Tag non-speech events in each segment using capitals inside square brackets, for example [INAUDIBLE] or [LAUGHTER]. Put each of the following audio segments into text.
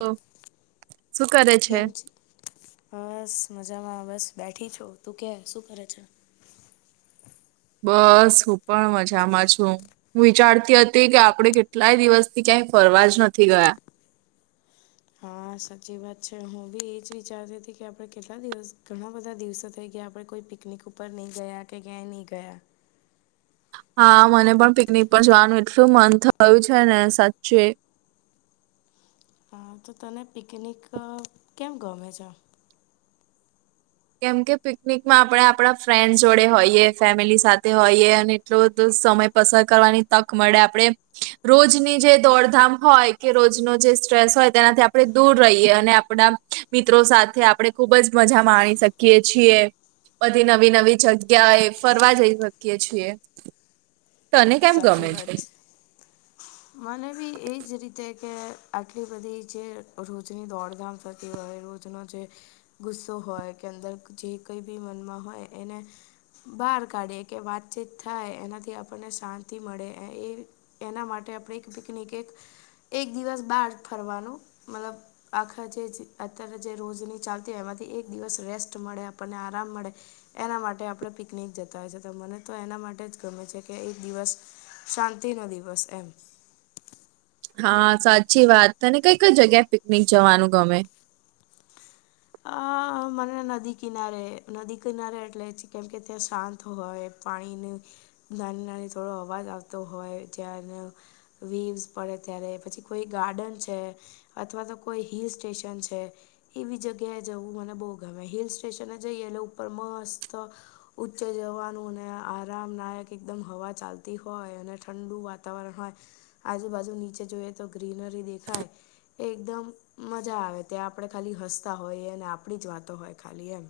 તો શું કરે કેમ છે. હાશ મજામાં બસ બેઠી છું તું કે શું કરે છે. બસ હું પણ મજામાં છું. હું વિચારતી હતી કે આપડણે કેટલાય દિવસથી ક્યાંય ફરવા જ નથી ગયા. હા સાચી વાત છે હું બી એજ વિચારતી હતી કે આપડે કેટલા દિવસ ઘણા બધા દિવસો થઈ ગયા આપડે કોઈ પિકનિક ઉપર નહીં ગયા કે ક્યાંય નહીં ગયા. હા મને પણ પિકનિક પર જવાનું એટલું મન થયું છે ને સાચચે હા તો તને પિકનિક અ કેમ ગમે છે. કેમ કે પિકનિકમાં આપણે આપણા ફ્રેન્ડ જોડે હોઈએ ફેમિલી સાથે હોઈએ અને જો તું સમય પસાર કરવાની તક મળે આપણે. રોજની જે દોડધામ હોય કે રોજનો જે સ્ટ્રેસ હોય તેનાથી આપણે દૂર રહીએ અને આપડા મિત્રો સાથે આપડણે ખુબ જ મજા માણી શકીએ. શકીએ છીએ બધી નવી નવી જગ્યાએ ફરવા જઈ શકીએ છીએ. તને કેમ સાચી ગમે વાત છે. મને બી એજ રીતે કે આટલી બધી છે રોજની દોડધામ થતી હોય રોજ રોજનો જે ગુસ્સો હોય કે અંદર જે કઈ બી મનમાં હોય એને બહાર કાઢી કે વાતચીત થાય એનાથી આપણને શાંત. થી મળે એ એના માટે આપણે એક પિકનિક એક. એક દિવસ બાર ફરવાનું મતલબ. આખા જે છે અત્યારે જે રોજની ચાલતી હોય એમાંથી એક દિવસ રેસ્ટ મળે આપણને આરામ મળે. એના માટે આપડે પિકનિક જતા હોય છે તો મને તો એના માટે જ ગમે છે કે એક દિવસ શાંતિ નો દિવસ એમ હા સાચી વાત તને કઈ કઈ જગ્યાએ પિકનિક જવાનું ગમે અ મને નદી કિનારે નદી કિનારે એટલે કેમકે ત્યાં શાંત હોય પાણીની નાની નાની થોડો અવાજ આવતો હોય જાયરનુ. વિલ્શ પડે ત્યારે પછી કોઈ ગાર્ડન છે. અથવા તો કોઈ હિલ સ્ટેશન છે એવી જગ્યા ત્યાં જવું મને બહુ ગમે હિલ સ્ટેશન એ જઈએ એટલે ઉપર મસ્ત ઉચ્ચે જવાનું અને આરામ નાયક એકદમ હવા ચાલતી હોય અને ઠંડુ વાતાવરણ હોય આજુબાજુ નીચે જોઈએ તો ગ્રીનરી દેખાય એ એકદમ મજા આવે ત્યાં આપણેે ખાલી હસતા હોઈ અને આપણી જ વાતો હોય ખાલી એમ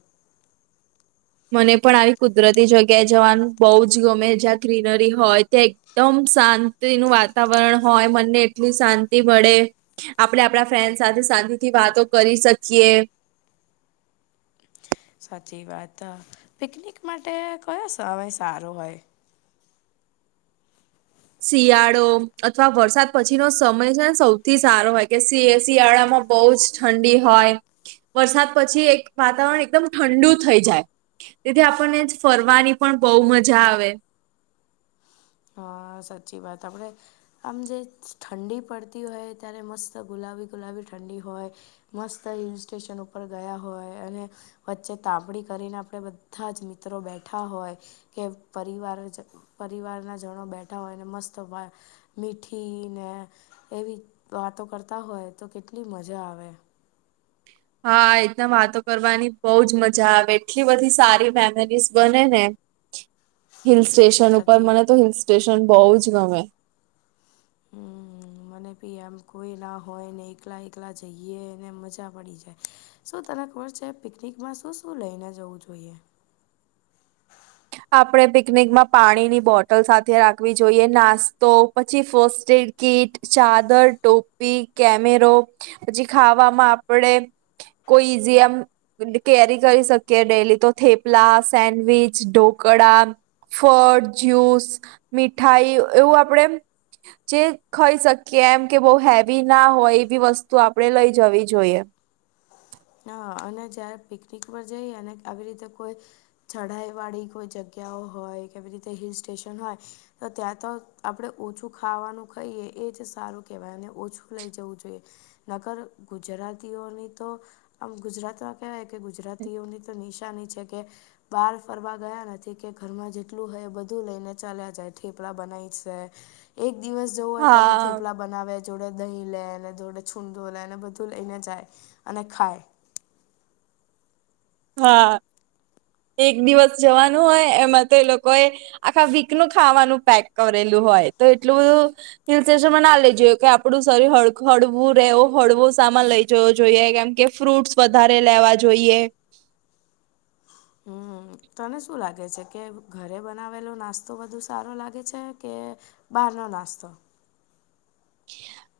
મને પણ આવી કુદરતી જગ્યાએ જવાનું બહુ જ ગમે જ્યાં ગ્રીનરી હોય ત્યાં એકદમ શાંતિનું વાતાવરણ હોય મનને એટલી શાંતિ મળે આપડણે આપણા ફ્રેન્ડ સાથે શાંતિથી વાતો કરી શકીએ સાચી વાત અ પિકનિક માટે કયો સમય સારો હોય શિયાળો અથવા વરસાદ પછી નો સમય છેને સૌથી સારો હોય કે શિ શિયાળામાં બહુ જ ઠંડી હોય વરસાદ પછી એક વાતાવરણ એકદમ ઠંડુ થઈ જાય. તેથી આપણને જ ફરવાની પણ બહુ મજા આવે હા સાચી વાત આપણેે આમ જે ઠંડી પડતી હોય ત્યારે મસ્ત ગુલાબી ગુલાબી ઠંડી હોય મસ્ત હિલ સ્ટેશન ઉપર ગયા હોય અને વચ્ચે તાપણી કરીને આપણે બધા જ મિત્રો બેઠા હોય કે પરિવાર પરિવારના જણો બેઠા હોય ને મસ્ત ભ મીઠી ને એવી વાતો કરતા હોય તો કેટલી મજા આવે. હા એના વાતો કરવાની બહુજ મજા આવે એટલી બધી સારી મેમરીઝ બને ને [UNINTELLIGIBLE] હિલ સ્ટેશન ઉપર સાચી મને તો હિલ સ્ટેશન બહુ જ ગમે હમ મને બી આમ કોઈ ના હોય ને એકલા એકલા જઈએ ને મજા પડી જાય શું તને ખબર છે પિકનિકમાં શું શું લઈને જવું જોઈએ. આપણે પિકનિકમાં પાણીની બોટલ સાથે રાખવી જોઈએ નાસ્તો પછી ફસ્ટ એડ કીટ ચાદર ટોપી કેમેરો પછી ખાવામાં આપણેે કોઈ જેયમ કેરી કરી શકીએ ડેલી તો થેપલા સેન્ડવીચ ડો ક કડા ફળ જ્યુસ મીઠાઈ એવું આપડે જે ખાઈ શકીએ એમ કે બહુ હેવી ના હોય એવી વસ્તુ આપે લઈ જવી જોઈએ હ અને જ્યારે પિકનિક પર જઈ અને આવી રીતે કોઈ ચઢાઈ વાળી કોઈ જગ્યાઓ હોય કેવી રીતે હિલ સ્ટેશન હોય તો ત્યાં તો આપણે ઓછું ખાવાનું ખાઈએ એ જ સારું કેહેવાય અને ઓછું લઇ જવું જોઈએ નકર ગુજરાતીઓની તો આમ ગુજરાતમાં કહેવાય કે ગુજરાતીઓની તો નિશાની છે કે બહાર ફરવા ગયા નથી કે ઘરમાં જેટલું હોય બધું લઈને ચાલ્યા જાય ઠેપલા બનાય છે એક દિવસ જવો હોય તો બી હા. થેપલા બનાવે જ જોડે દહીં લે ને જોડે છૂંદો લે ને બધું લઈને જાય અને ખાય હા એક દિવસ જવાનું હોય એમાં તો એ લોકો એ આખા વીક નું ખાવાનું પેક કરેલું હોય તો એટલું બધું હિલ સ્ટેશન માં ના લઈ જયો કે આપડું સરી હળ હળવું રહેવો હળવો સામાન લઈ. જો જોઈએ કેમ કે ફ્રૂટસ વધારે લેવા જોઈએ હમ તને શું લાગે છે કે ઘરે બનાવેલો નાસ્તો વધું સારો લાગે છે કે બહાર નો નાસ્તો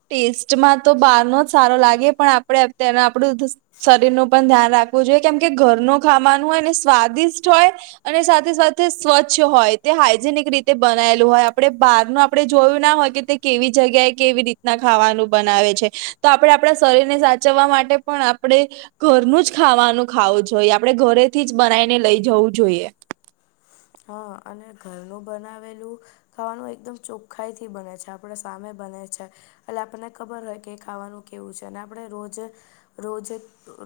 ટેસ્ટમાં તો બહાર નો જ સારો લાગે પણ આપડે અત્યારે આપણું શરીરનું પણ ધ્યાન રાખવું જોઈએ કેમ કે ઘરનું ખાવાનું હોય ને સ્વાદિષ્ટ હોય અને સાથે સાથે સ્વચ્છ હોય તે હાઈજેનિક રીતે બનાયેલું હોય આપડણે બહારનું આપડણે જોયું ના હોય કે તે કેવી જગ્યા એ કેવી રીતે ના ખાવાનું બનાવે છે તો આપણે આપણા શરીરને સાચવવા માટે પણ આપણે ઘરનું જ ખાવાનું ખાવું જોઈએ આપડણે ઘરેથી જ બનાવીને લઈ જવું જોઈએ. હા અને ઘરનું બનાવેલું ખાવાનું એકદમ ચોખ્ખાઈ થી બને છે આપડે સામે બને છે એટલે આપણને ખબર હોય કે ખાવાનું કેવું છે અને આપડણે રોજ રોજે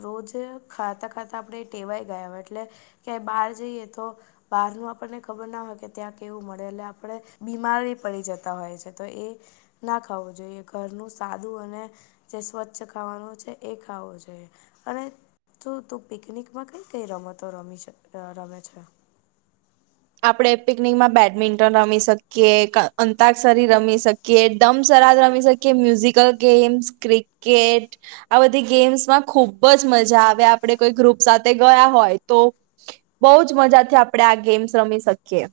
રોજે ખાતા ખાતા આપડણે ટેવાય ગયા હોય એટલે કે બહાર જઈએ તો. બહારનું આપણને ખબર ના હોય, કે ત્યાં કેવું મળે, એટલે આપણે બીમારી પડી જતા હોય છે તો એ. ના ખાવું જોઈએ, ઘરનું સાદું અને જે સ્વચ્છ ખાવાનું છે, એ ખાવું જોઈએ, અને જો તું પિકનિકમાં કઈ કઈ રમતો રમી છે, રમે છે. આપણે પિકનિકમાં બેડમિન્ટન રમી શકીએ, અંતાક્ષસરી રમી શકીએ, એકદમ સર રમી શકી, મ્યુઝિકલ ગેમ્સ, ક્રિકેટ. આ બધી ગેમ્સમાં ખુબ જ મજા આવે, આપણેે કોઈ ગ્રુપ સાથે ગયા હોય તો. બઉ જ મજા થી આપણે આ ગેમ્સ રમી શકીએ.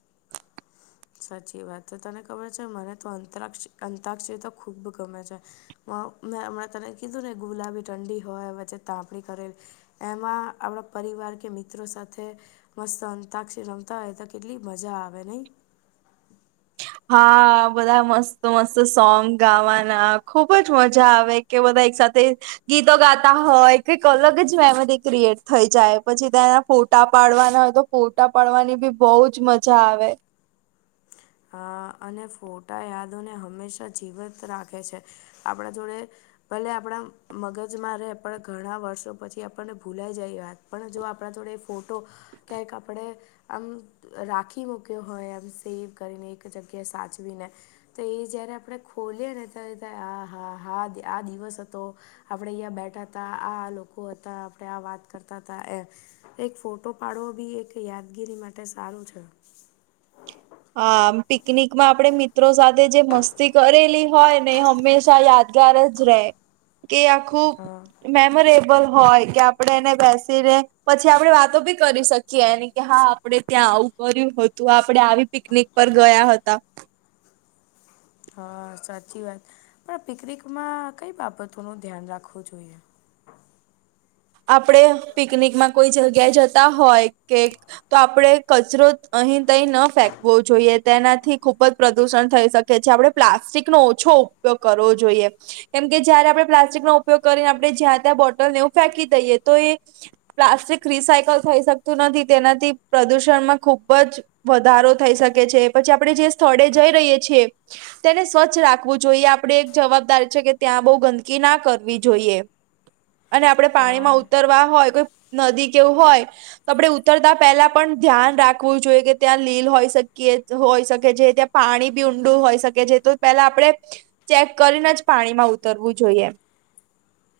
સાચી વાત તો તને ખબર છે, મને તો અંતરક્ષ અંતરાક્ષરી તો ખૂબ ગમે છે. મેં હમણાં તને કીધું ને, ગુલાબી ઠંડી હોય, વચ્ચે તાપણી કરેલી. એમાં આપણા પરિવાર કે, મિત્રો સાથે મસ્ત અંતાક્ષર રમતા હોય તો, કેટલી મજા આવે નહીં. હ. હા, બધા મસ્ત મસ્ત સોંગ ગાવાના ખુબ જ મજા આવે. કે બધા એક સાથે. ગીતો ગાતા હોય, કઈક અલગ જ મેમરી ક્રિએટ થઈ જાય, પછી તેના ફોટા પાડવાના હોય તો. ફોટા પડવાની બી બહુ જ મજા આવે. અ અને ફોટા યાદોને હંમેશા જીવંત રાખે છે, આપણા જોડે. ભલે આપણા મગજમાં રહે, પણ ઘણાં વર્ષો પછી આપણને ભૂલાઈ જાય વાત. પણ જો આપણા જોડે ફોટો. કંક આપડે આમ રાખી મૂક્યો હોય, એમ સ કરીને, એક જગ્યાએ સાચવીને. તો એ જારે આપણે ખોલી ને, ત્યારે આ હા, હા, આ દિવસ હતો. આપડે અહીંયા બેઠા હતા, આ લોકો હતા, આપણે આ વાત કરતા હતા, એ એક ફોટો પાડવો બી એક યાદગીરી માટે સારું છે. હા, પિકનિક માં આપણે મિત્રો સાથે જે મસ્તી કરેલી હોય ને, હંમેશા યાદ રહે. યાદગાર જ રહે, કે આખું હા મેમોરેબલ હોય કે, આપણે એને બેસીને પછી આપણે વાતો બી કરી શકીએ, એની કે હા. આપણે ત્યાં આવું કર્યું હતું, આપડે આવી પિકનિક પર ગયા હતા. હા, સાચી વાત. પણ પિકનિકમાં કઈ બાબતોનું ધ્યાન રાખવું જોઈએ. આપણે પિકનિકમાં કોઈ જગ્યાએ જતા હોય કે. તો આપણે કચરો અહીં તઈ ન ફેંકવો જોઈએ, તેનાથી ખુબ જ પ્રદુષણ થઈ શકે. કે છે. આપણે પ્લાસ્ટિકનો ઓછો ઉપયોગ કરવો જોઈએ. કેમ કે જયારે આપણે પ્લાસ્ટિક નો ઉપયોગ કરીને, આપણે જ્યાં ત્યાં બોટલનેું ફેંકી દઈએ તો એ. પ્લાસ્ટિક રીસાયકલ થઈ શકતું નથી, તેનાથી પ્રદુષણમાં ખુબ જ વધારો થઈ શકે છે, પછી આપણે જે સ્થળે જઈ રહીએ છીએ. તેને સ્વચ્છ રાખવું જોઈએ, આપણેે એક જવાબદારી છે કે, ત્યાં બહુ ગંદકી ના કરવી જોઈએ. અને આપણે હા પાણીમાં ઉતરવા હોય, કોઈ નદી કેવું હોય. તો આપણે ઉતરતા પહેલા પણ ધ્યાન રાખવું જોઈએ કે, ત્યાં લીલ હોઈ શકીએ હોય શકે છે ત્યાં. પાણી બી ઊંડું હોઈ શકે છે, તો પેલા આપડે ચેક કરીને જ પાણી માં ઉતરવું જોઈએ.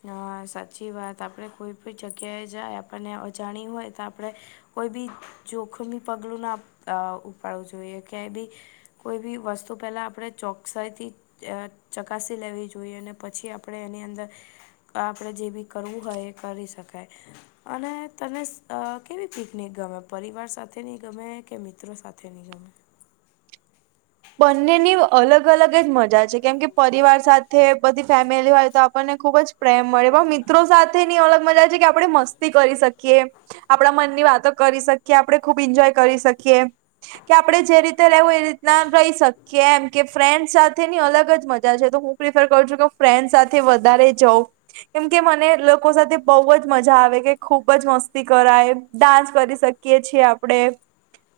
હા, સાચી વાત. આપણે કોઈ પણ જગ્યાએ જાય, આપણને અજાણી હોય તો આપણે કોઈ બી જોખમી પગલું ના ઉપાડવું જોઈએ, ક્યાંય બી. કોઈ બી વસ્તુ પેલા, આપણે ચોકસાઈથી ચકાસી લેવી જોઈએ, અને પછી આપણે એની અંદર. આપડે જે બી કરવુ હોય, એ કરી સકાય. અને તને સ કેવી પિકનિક ગમે, પરિવાર સાથેની ગમે કે મિત્રો સા થેની ગમે. બંનેની અલગ અલગ જ મજા છે. કેમ કે પરિવાર સાથે બધી ફેમિલી હોય, તો આપણને ખૂબ જ પ્રેમ મળે પહ મિત્રો સાથેની અલગ મજા છે, કે આપડે મસ્તી કરી સકીએ. આપડણા મનની વાતો કરી સકીએ, આપડણે ખુબ ઈન્જોય કરી સકીએ. કે આપડણે જે રીતે રેવું, એ રીતના રઈ શકીએ એમ, કે ફ્રેન્ડ સાથેની અલગ જ મજા છે. તો હું પ્રિફર કર છુ કે હું ફ્રેન્ડ સાથે વધારે જવ કેમ કે મને લોકો સાથે બઉ જ મજા આવે, કે ખુબ જ મસ્તી કરાય ડાન્સ કરી સ કીએ છે આપડણે.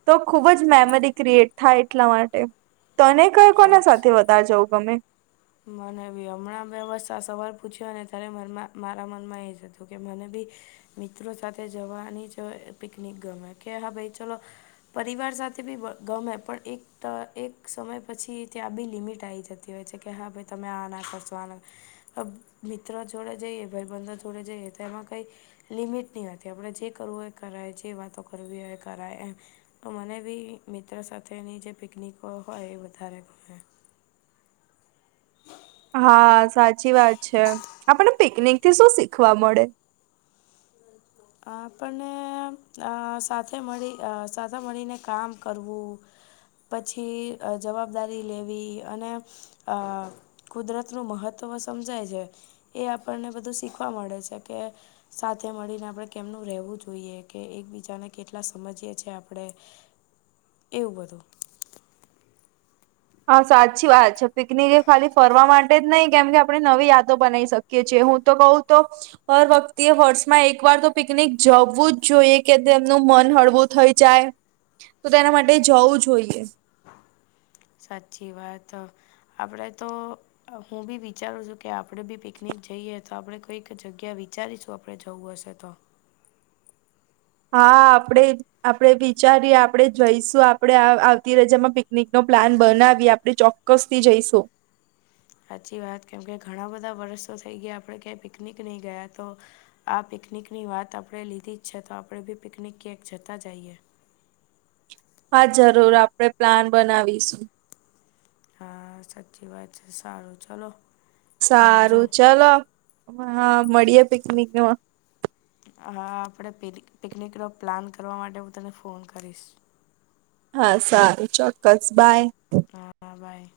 તો ખુબ જ મેમરી ક્રિએટ થાય, એટલા મા ટે. તને કય કોના સાચ સાથે વધારે જવું ગમે? મને બી હમણા મે બસ આ સવાલ પૂછ્યો ને, ત્યારે મનમા મારા મનમા એ જ હતું કે મને બી મિત્રો સાથે જવાની જ પિકનિક ગમે. કે હા ભઈ, ચલો. પરિવાર સાથે બી બ ગમે પણ એક ટ એક સમય પછી, ત્યાં બી લિમિટ આવી જ તી હોય છે, કે હા ભાઈ તમે આ ના કરસો આ ના અબ મિત્ર જોડે જઈએ, ભઈબંધો જોડે જઈએ તો એમાં કઈ લિમિટ નઈ હતી. આપડે જે કરવું હો એ કરાય, જે વાતો કરવી હોય એ કરાય એ તો મને બી મિત્રો સાથેની જે પિકનિકો હોય, એ વધારે ગમે. હા, સાચી વાત છે. આપડણને પિકનિક થી શું શીખવા મળે? આપને આ સાથે મળી આ સાથે મળીને કામ કરવું. પછી જવાબદારી લેવી અને અ કુદરતનું મહત્વ સમજાય જાય જે. એ આપડણને બધું સીખવા મળે સે, કે સાથે મળીને આપડણે કેમનું રેવુ જોઈએ કે, એકબીજાને કેટલા સમજીએ છે આપડણે. એવુ બધુ. હા, સાચી વાત છે. પિકનિક એ ખાલી ફરવા માટે જ નઈ, કેમ કે આપણે નવી યાદો બનાવી સક કે, જે હું તો કઉ તો હર વખ્તે વર્ષમાં એક વાર તો પિકનિક જવું જ જોઈએ, કે તેમનું મન હળવું થઈ જાય. તો તેના માટે જવું જોઈએ. સાચી વાત, આપડે તો હું બી વિચારુ છું કે આપડે બી પિકનિક જઈએ, તો આપડણે કોઈક જગ્યા વિચારીશું. આપડે જવું હશે તો. હા આપડે આપડણે વિચારીએ, આપડણેે જઈશું, આપણે આ આવતી રજામાં પિકનિક નો પ્લાન બનાવીએ આપડે ચો ક્કસથી જઈશું. સાચી વાત. કેમ કે ઘણા બધા વર્ષો થઈ ગયા, આપડે ક્યાંય પિકનિક નહી ગયા તો આ પિકનિક ની વાત આપણે લીધી જ છે, તો આપડે બી પિકનિક ક્યાંક જતા જઈએ. હા, જરૂર આપડણેે પ્લાન બનાવીશું. હા સાચી વાત છે, સારુ ચલો. સારુ આવજો ચાલો, હા મળીએે પિકનિક ન માં હા, આપડણે પિક પિકનિકનો પ્લાન કરવા માટે હું તને ફોન કરીસ. હા. સારુ ચોક્કસ, બાય. હા બાય.